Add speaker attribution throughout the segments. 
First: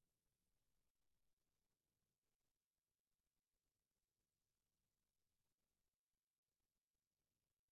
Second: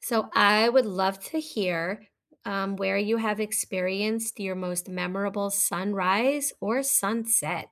Speaker 1: So I would love to hear where you have experienced your most memorable sunrise or sunset.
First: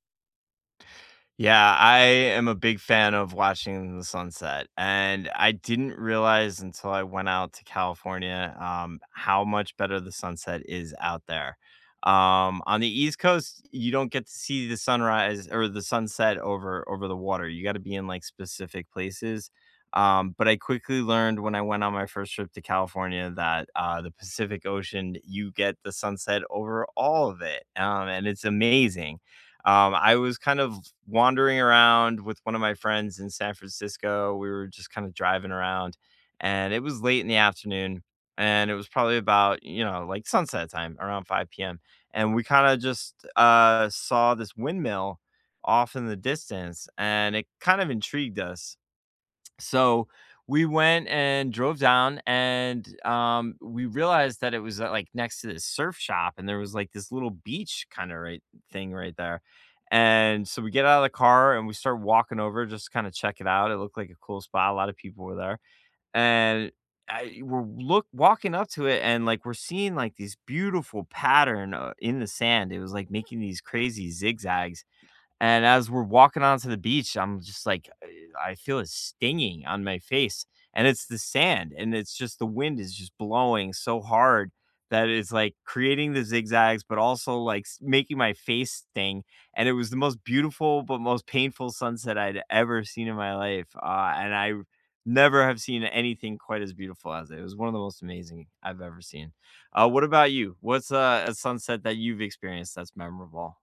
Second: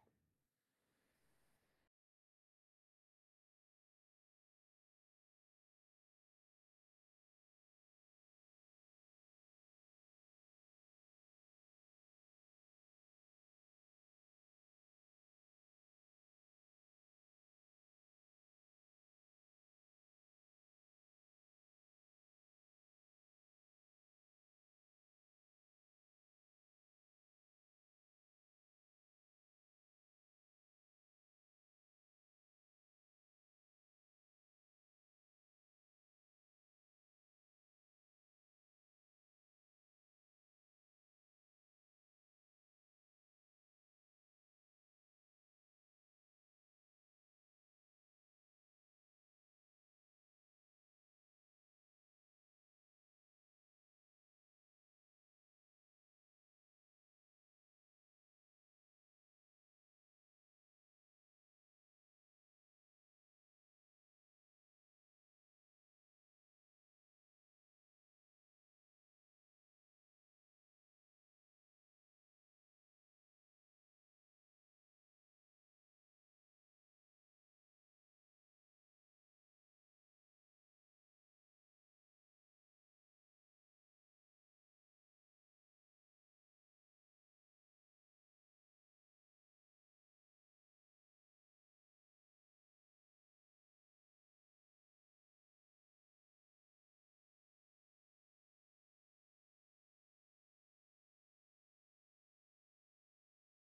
Speaker 2: Yeah, I am a big fan of watching the sunset, and I didn't realize until I went out to California, how much better the sunset is out there. On the East Coast, you don't get to see the sunrise or the sunset over the water. You got to be in like specific places. But I quickly learned when I went on my first trip to California that the Pacific Ocean, you get the sunset over all of it, and it's amazing. I was kind of wandering around with one of my friends in San Francisco. We were just kind of driving around, and it was late in the afternoon, and it was probably about you know like sunset time around 5 p.m. And we kind of just saw this windmill off in the distance, and it kind of intrigued us. So we went and drove down and we realized that it was like next to this surf shop and there was like this little beach kind of right thing right there. And so we get out of the car and we start walking over just to kind of check it out. It looked like a cool spot. A lot of people were there. And we're look walking up to it and like we're seeing like these beautiful pattern in the sand. It was like making these crazy zigzags and as we're walking onto the beach, I'm just like, I feel it stinging on my face. And it's the sand, and it's just the wind is just blowing so hard that it's like creating the zigzags, but also like making my face sting. And it was the most beautiful, but most painful sunset I'd ever seen in my life. And I never have seen anything quite as beautiful as it. It was one of the most amazing I've ever seen. What about you? What's a sunset that you've experienced that's memorable?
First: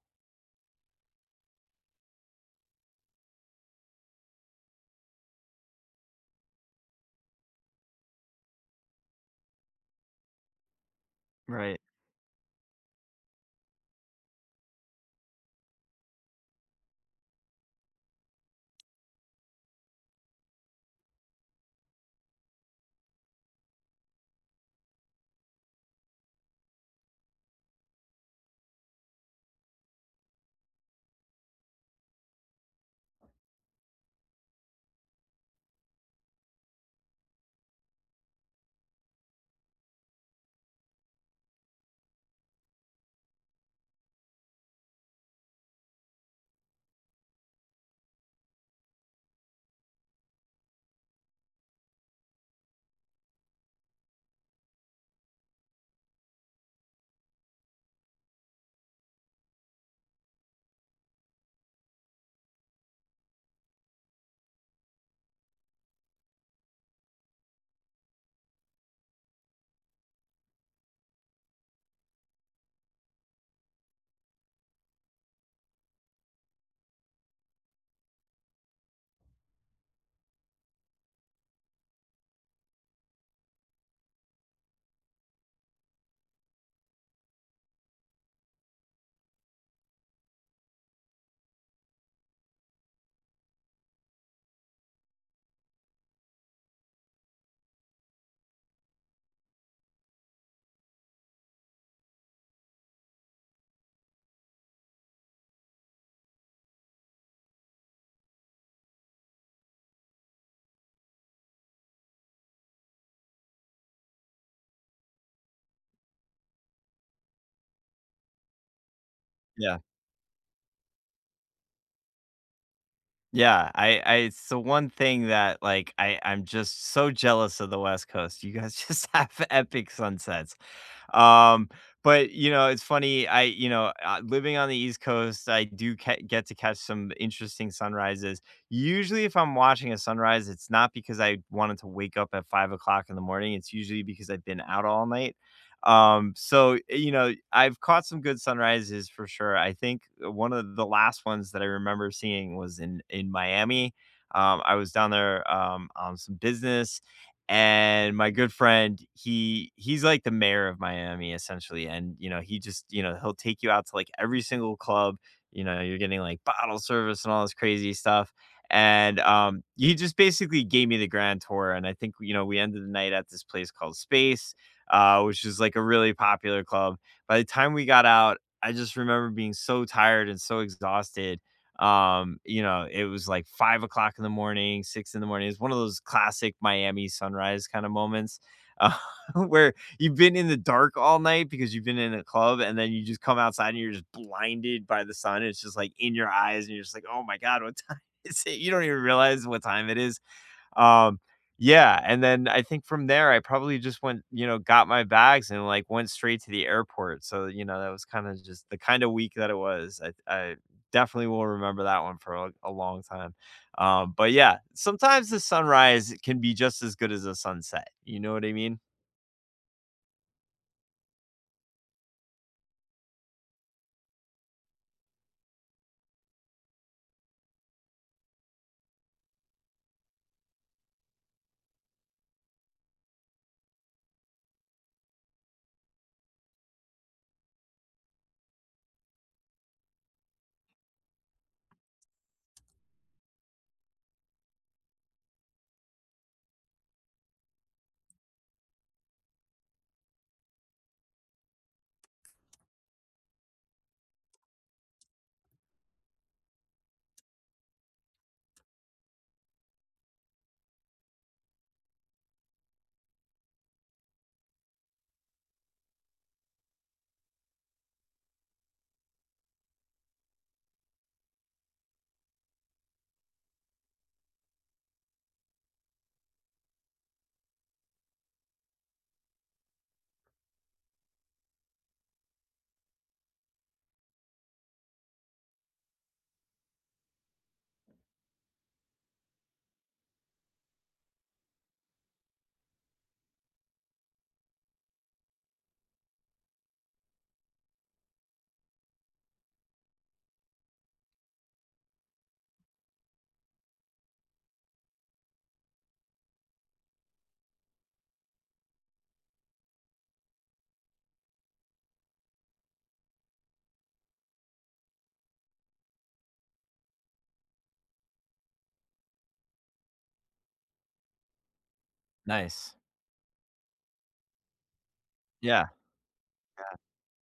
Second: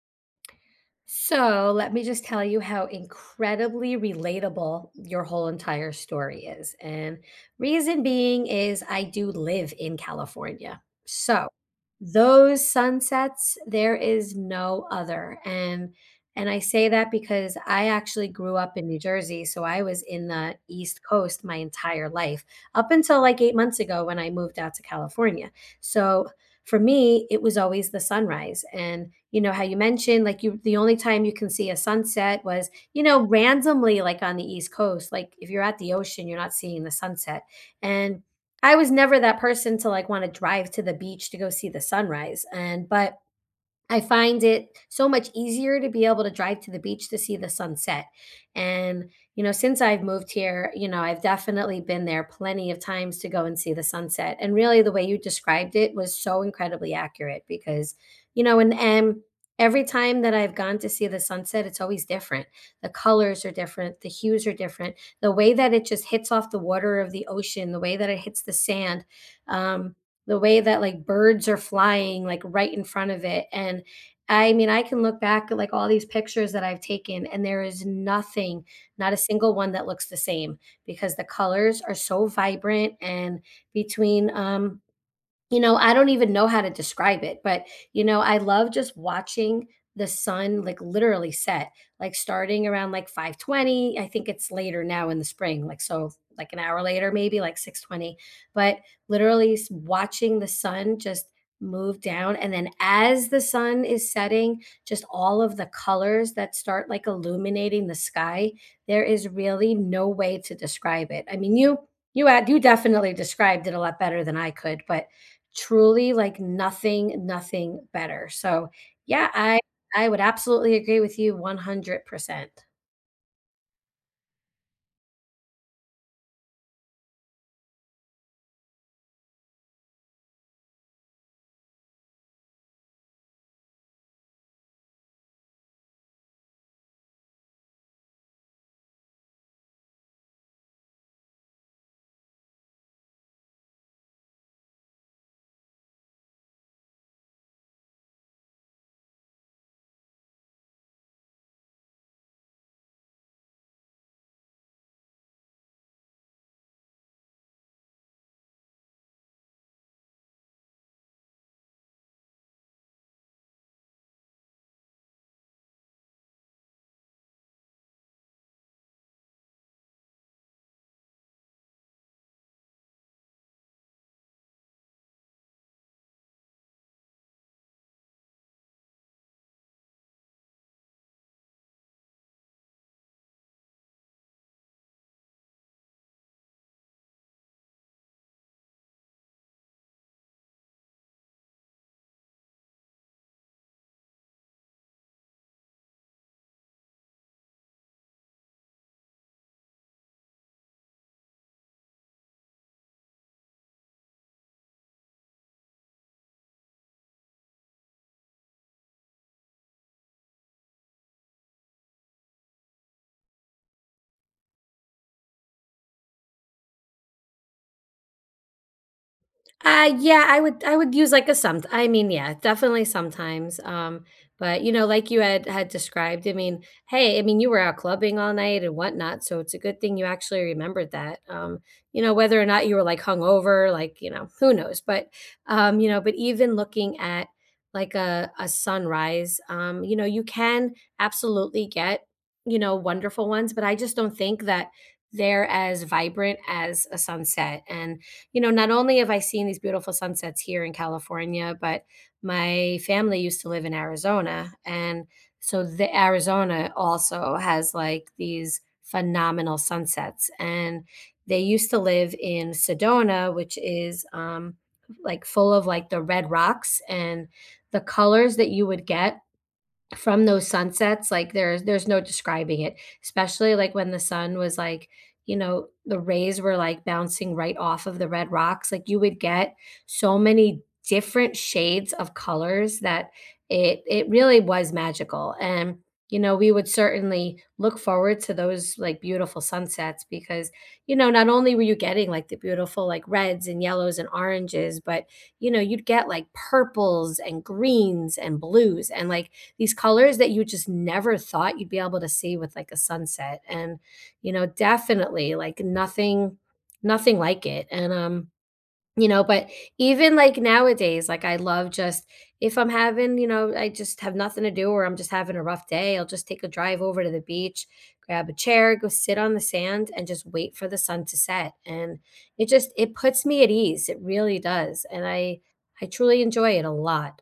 Speaker 1: So let me just tell you how incredibly relatable your whole entire story is. And reason being is I do live in California. So
Speaker 2: Right.
Speaker 1: those sunsets, there is no other. And I say that because I actually grew up in New Jersey. So I was in the East Coast my entire life, up until like 8 months ago when I moved out to California. So for me, it was always the sunrise. And you know how you mentioned like you the only time you can see a sunset was, you know, randomly like on the East Coast. Like if you're at the ocean, you're not seeing the sunset. And I was never that person to like want to drive to the beach to go see the sunrise. And but I find it so much easier to be able to drive to the beach to see the sunset. And, you know, since I've moved here, you know, I've definitely been there plenty of times to go and see the sunset. And really, the way you described it was so incredibly accurate because, you know, and every time that I've gone to see the sunset, it's always different. The colors are different, the hues are different, the way that it just hits off the water of the ocean, the way that it hits the sand. Um, the way that, like, birds are flying, like, right in front of it, and I mean, I can look back at, like, all these pictures that I've taken, and there is nothing, not a single one that looks the same because the colors are so vibrant and between, you know, I don't even know how to describe it, but, you know, I love just watching the sun, like, literally set, like, starting around, like, 5:20. I think it's later now in the spring, like, so, like, an hour later, maybe, like, 6:20. But literally s watching the sun just move down, and then as the sun is setting, just all of the colors that start, like, illuminating the sky, there is really no way to describe it. I mean, you definitely described it a lot better than I could, but truly, like, nothing, nothing better. So, yeah, I
Speaker 2: Yeah.
Speaker 1: I would absolutely agree with you 100%.
Speaker 2: Yeah, I it's the one thing that, like, I'm just so jealous of the West Coast. You guys just have epic sunsets. Um, but you know, it's funny. I You know, living on the East Coast, I do get to catch some interesting sunrises. Usually, if I'm watching a sunrise, it's not because I wanted to wake up at 5 o'clock in the morning. It's usually because I've been out all night. So you know, I've caught some good sunrises for sure. I think one of the last ones that I remember seeing was in Miami. I was down there on some business and my good friend, he's like the mayor of Miami essentially, and, you know, he just you know, he'll take you out to, like, every single club, you know, you're getting, like, bottle service and all this crazy stuff, and, he just basically gave me the grand tour, and I think, you know, we ended the night at this place called Space, which is, like, a really popular club. By the time we got out, I just remember being so tired and so exhausted, you know, it was like 5 o'clock in the morning, six in the morning. It's one of those classic Miami sunrise kind of moments uh, where you've been in the dark all night because you've been in a club and then you just come outside and you're just blinded by the sun. It's just like in your eyes and you're just like, oh my God, what time is it? You don't even realize what time it is um, yeah, and then I think from there, I probably just went, you know, got my bags and like went straight to the airport. So, you know, that was kind of just the kind of week that it was. I definitely will remember that one for a long time. But yeah, sometimes the sunrise can be just as good as a sunset. You know what I mean?
Speaker 1: Yeah, I would use like a some I mean, yeah, definitely sometimes. But you know, like you had described, I mean, hey, I mean, you were out clubbing all night and whatnot, so it's a good thing you actually remembered that. You know, whether or not you were like hungover, like, you know, who knows? But you know, but even looking at like a sunrise, you know, you can absolutely get, you know, wonderful ones, but I just don't think that they're as vibrant as a sunset. And you know, not only have I seen these beautiful sunsets here in California, but my family used to live in Arizona. And so the Arizona also has like these phenomenal sunsets. And they used to live in Sedona, which is like full of like the red rocks and the colors that you would get from those sunsets, like, there's no describing it, especially, like, when the sun was, like, you know, the rays were, like, bouncing right off of the red rocks, like, you would get so many different shades of colors that it really was magical, and, you know, we would certainly look forward to those, like, beautiful sunsets because, you know, not only were you getting, like, the beautiful, like, reds and yellows and oranges, but, you know, you'd get, like, purples and greens and blues, and, like, these colors that you just never thought you'd be able to see with like a sunset and you know definitely like nothing nothing like it and you know but even like nowadays like I love just if I'm having you know I just have nothing to do or I'm just having a rough day I'll just take a drive over to the beach grab a chair go sit on the sand and just wait for the sun to set and it just
Speaker 2: Nice.
Speaker 1: it puts me at ease it really does and i
Speaker 2: Yeah.
Speaker 1: i truly enjoy it a lot.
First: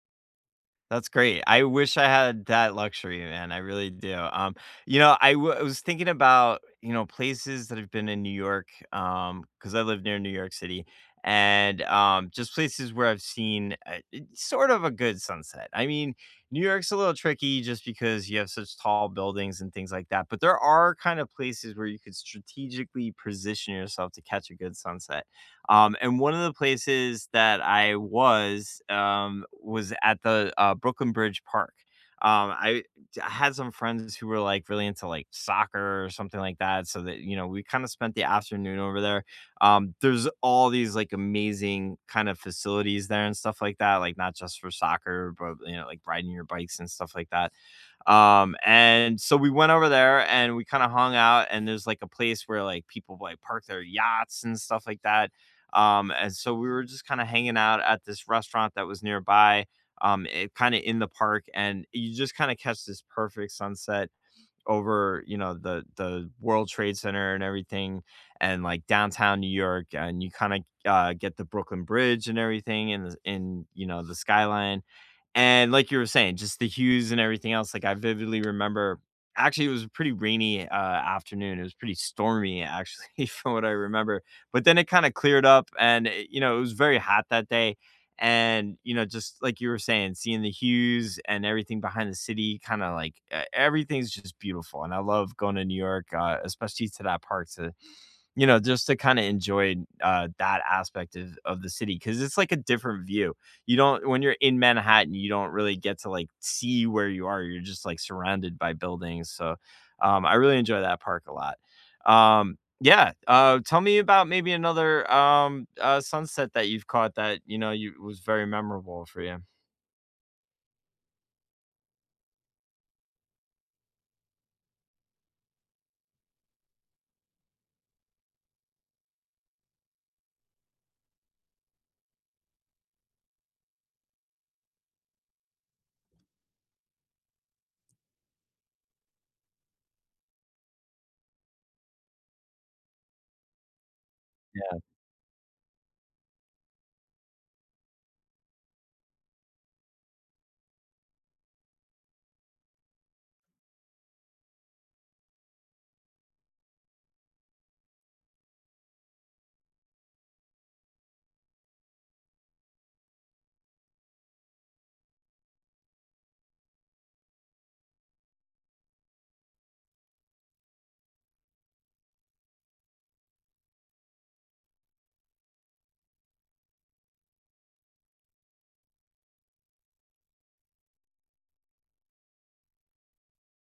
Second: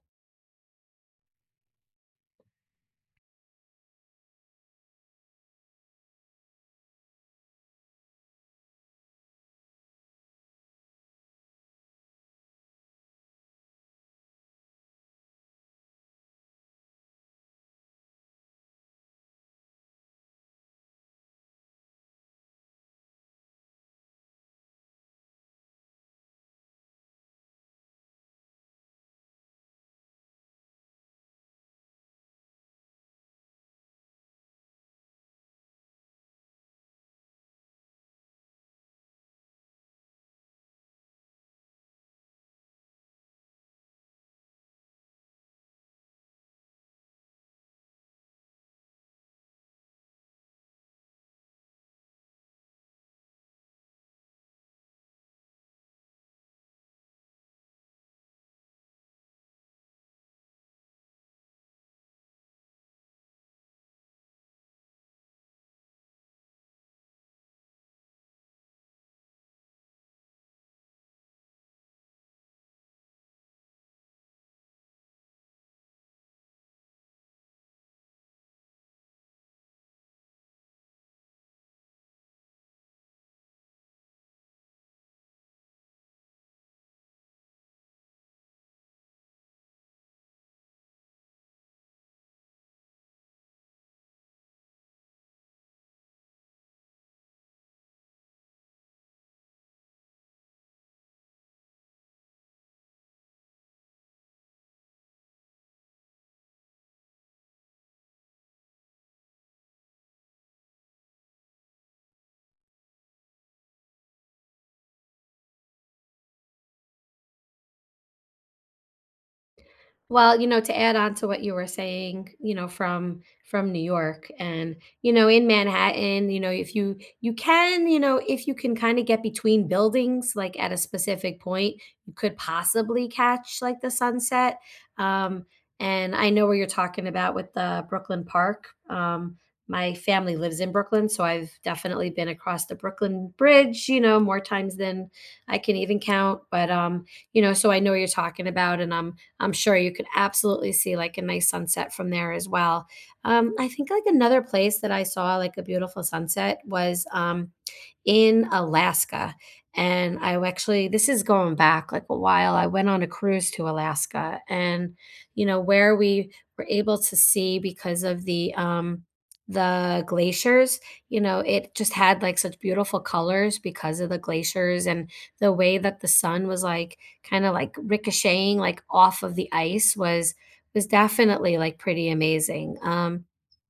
Speaker 2: That's great. I wish I had that luxury, man. I really do. You know, I was thinking about, you know, places that have been in New York, because I live near New York City, and, just places where I've seen a e sort of a good sunset. I mean, New York's a little tricky just because you have such tall buildings and things like that, but there are kind of places where you could strategically position yourself to catch a good sunset. And one of the places that I was at the, Brooklyn Bridge Park. Um, I I had some friends who were, like, really into, like, soccer or something like that, so that, you know, we kinda spent the afternoon over there. There's all these, like, amazing kind of facilities there and stuff like that, like, not just for soccer, but, you know, like, riding your bikes and stuff like that. And so we went over there and we kinda hung out, and there's, like, a place where, like, people, like, park their yachts and stuff like that. And so we were just kind of hanging out at this restaurant that was nearby, it kind of in the park, and you just kind of catch this perfect sunset over, you know, the World Trade Center and everything and, like, downtown New York, and you kinda, get the Brooklyn Bridge and everything and, you know, the skyline. And like you were saying, just the hues and everything else, like, I vividly remember actually, it was a pretty rainy, afternoon. It was pretty stormy, actually, from what I remember, but then it kinda cleared up and, you know, it was very hot that day and you know just like you were saying seeing the hues and everything behind the city kind of like everything's just beautiful and I love going to New York especially to that park to you know, just to kinda enjoy, that aspect of the city because it's like a different view. You don't When you're in Manhattan, you don't really get to, like, see where you are, you're just, like, surrounded by buildings, so, I really enjoy that park a lot. Yeah, tell me about maybe another, sunset that you've caught that, you know, you was very memorable for you.
Speaker 1: Well, you know, to add on to what you were saying, you know, from New York and, you know, in Manhattan, you know, if you can, you know, if you can kind of get between buildings like at a specific point, you could possibly catch like the sunset. Um, and I know where you're talking about with the Brooklyn Park. My family lives in Brooklyn, so I've definitely been across the Brooklyn Bridge, you know, more times than I can even count. But you know, so I know what you're talking about, and I'm sure you could absolutely see like a nice sunset from there as well. I think like another place that I saw like a beautiful sunset was in Alaska. And I actually, this is going back like a while. I went on a cruise to Alaska and, you know, where we were able to see because of the glaciers, you know, it just had like such beautiful colors because of the glaciers and the way that the sun was like kinda, like, ricocheting, like, off of the ice was definitely, like, pretty amazing,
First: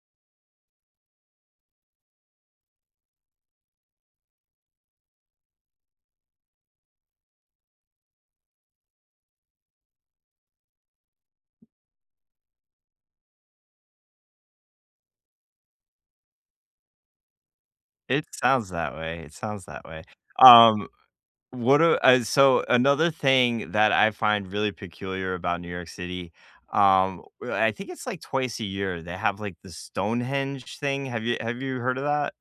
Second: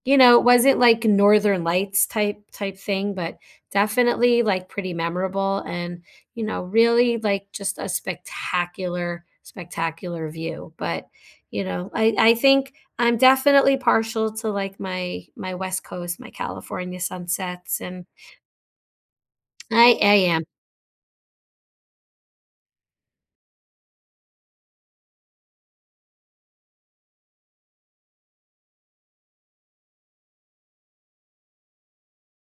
Speaker 1: you know, it wasn't, like, Northern Lights type thing, but definitely, like, pretty memorable and, you know, really, like, just a spectacular, spectacular view, but, you know, I think I'm definitely partial to, like, my West Coast, my California sunsets, and
Speaker 2: It sounds that way, it sounds that way.
Speaker 1: I am.
Speaker 2: Um What a so another thing that I find really peculiar about New York City, w I think it's like twice a year, they have, like, the Stonehenge thing. Have you heard of that?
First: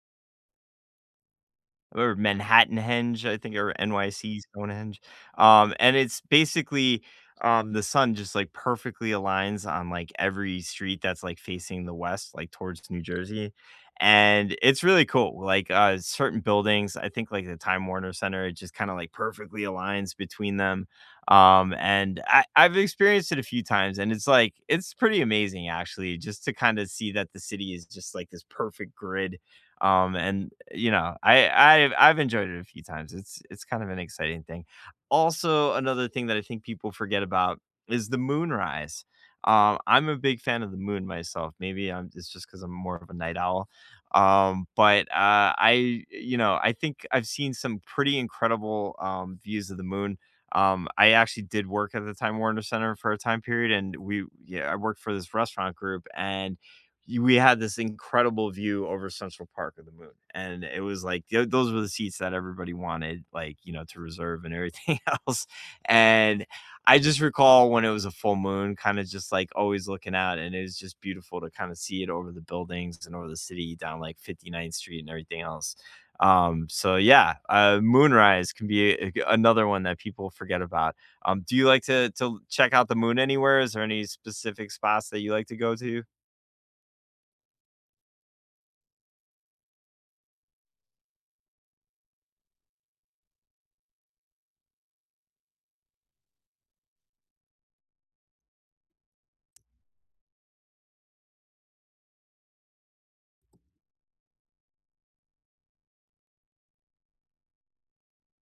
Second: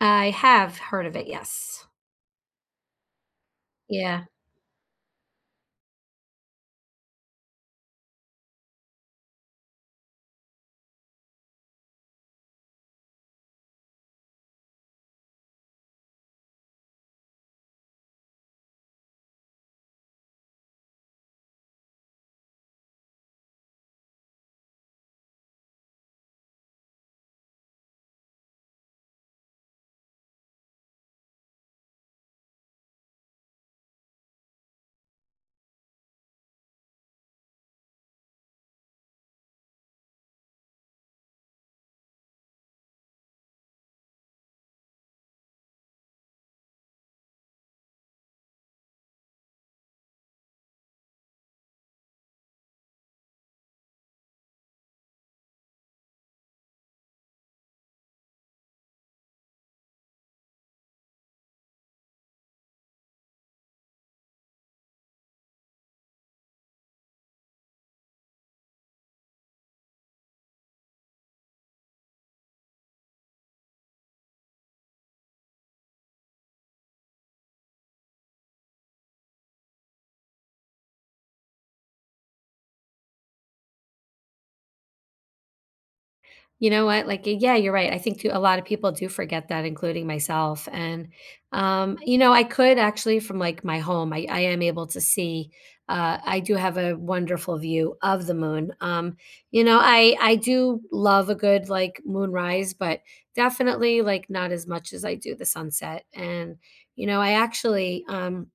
Speaker 1: I have heard of it, yes.
Speaker 2: Or Manhattan Henge, I think, or
Speaker 1: Yeah.
Speaker 2: NYC Stonehenge, and it's basically, the sun just, like, perfectly aligns on, like, every street that's, like, facing the west, like, towards New Jersey, and it's really cool, like, certain buildings, I think, like, the Time Warner Center, it just kinda, like, perfectly aligns between them, and I I've experienced it a few times, and it's, like it's pretty amazing, actually, just to kinda see that the city is just, like, this perfect grid and you know, I've enjoyed it a few times. It's kind of an exciting thing. Also, another thing that I think people forget about is the moonrise. I'm a big fan of the moon myself. It's just because I'm more of a night owl. You know, I think I've seen some pretty incredible views of the moon. I actually did work at the Time Warner Center for a time period, and yeah, I worked for this restaurant group, and we had this incredible view over Central Park of the moon, and it was like those were the seats that everybody wanted, like you know, to reserve and everything else. And I just recall when it was a full moon, kind of just like always looking out, and it was just beautiful to kind of see it over the buildings and over the city down like Fifty Ninth Street and everything else. So yeah, moonrise can be another one that people forget about. Do you like to check out the moon anywhere? Is there any specific spots that you like to go to?
Speaker 1: You know what? Like, yeah, you're right. I think too, a lot of people do forget that, including myself. And, you know, I could actually from like my home, I am able to see, I do have a wonderful view of the moon. You know, I do love a good like moonrise, but definitely like not as much as I do the sunset. And, you know, I actually,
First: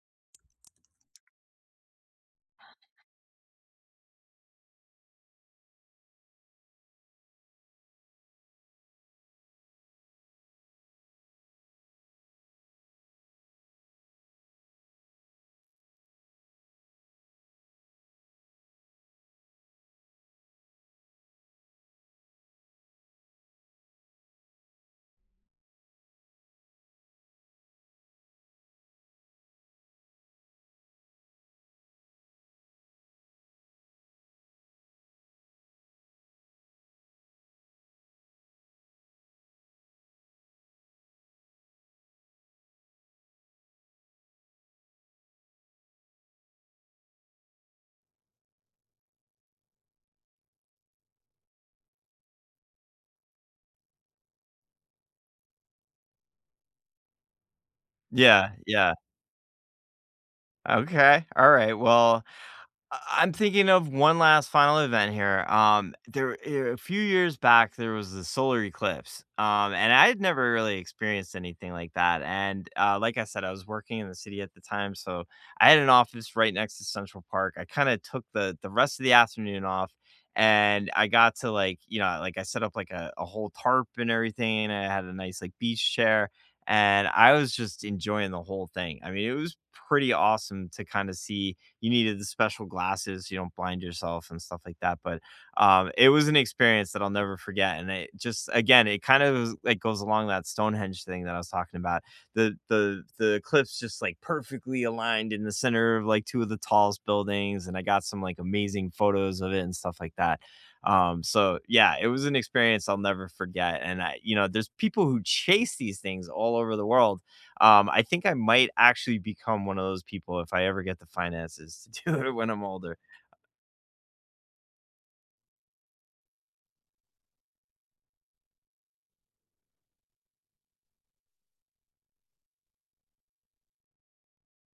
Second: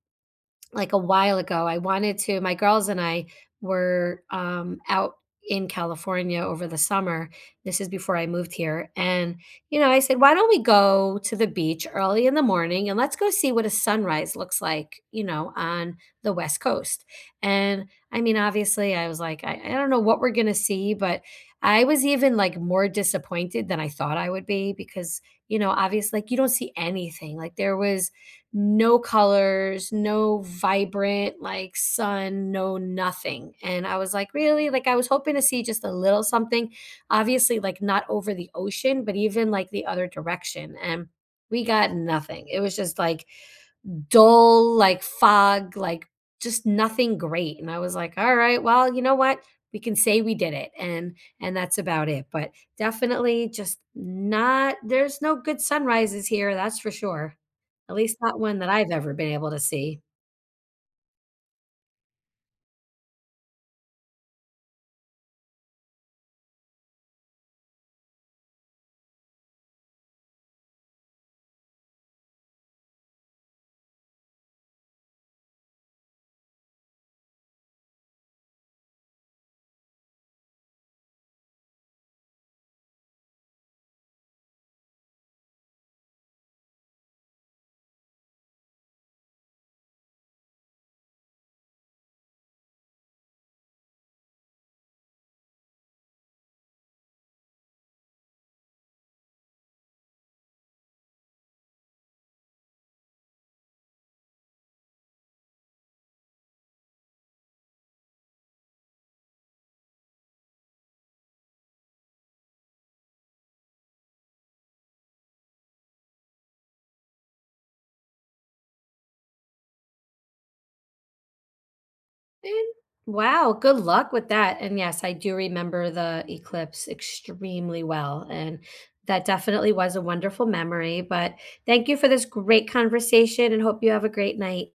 Speaker 1: like a while ago. I wanted to my girls and I were, out in California over the summer. This is before I moved here, and, you know, I said, "Why don't we go to the beach early in the morning, and let's go see what a sunrise looks like, you know, on the West Coast?" And, I mean, obviously, I was like, "I don't know what we're gonna see," but I was even, like, more disappointed than I thought I would be because, you know, obviously, like, you don't see anything. Like, there was no colors, no vibrant like sun, no nothing. And I was like, really? Like I was hoping to see just a little something, obviously like not over the ocean, but even like the other direction. And we got nothing. It was just like dull, like fog, like just nothing great. And I was like, all right, well, you know what? We can say we did it and that's about it. But definitely just not there's no good sunrises here, that's for sure. At least not
Speaker 2: Yeah,
Speaker 1: one that I've
Speaker 2: yeah.
Speaker 1: ever been able to see.
Speaker 2: Okay, alright, well, I'm thinking of one last final event here. A few years back, there was the solar eclipse, and I had never really experienced anything like that. And like I said, I was working in the city at the time, so I had an office right next to Central Park. I kind of took the rest of the afternoon off, and I got to like you know like I set up like a whole tarp and everything. And I had a nice like beach chair, and I was just enjoying the whole thing. I mean, it was pretty awesome to kind of see you needed the special glasses so you don't blind yourself and stuff like that. But it was an experience that I'll never forget. And it just again, it kind of like goes along that Stonehenge thing that I was talking about. The the eclipse just like perfectly aligned in the center of like two of the tallest buildings, and I got some like amazing photos of it and stuff like that. So yeah, it was an experience I'll never forget. And I, you know, there's people who chase these things all over the world I think I might actually become one of those people if I ever get the finances to do it when I'm
Speaker 1: And
Speaker 2: older.
Speaker 1: wow, good luck with that. And yes, I do remember the eclipse extremely well. And that definitely was a wonderful memory. But thank you for this great conversation and hope you have a great night.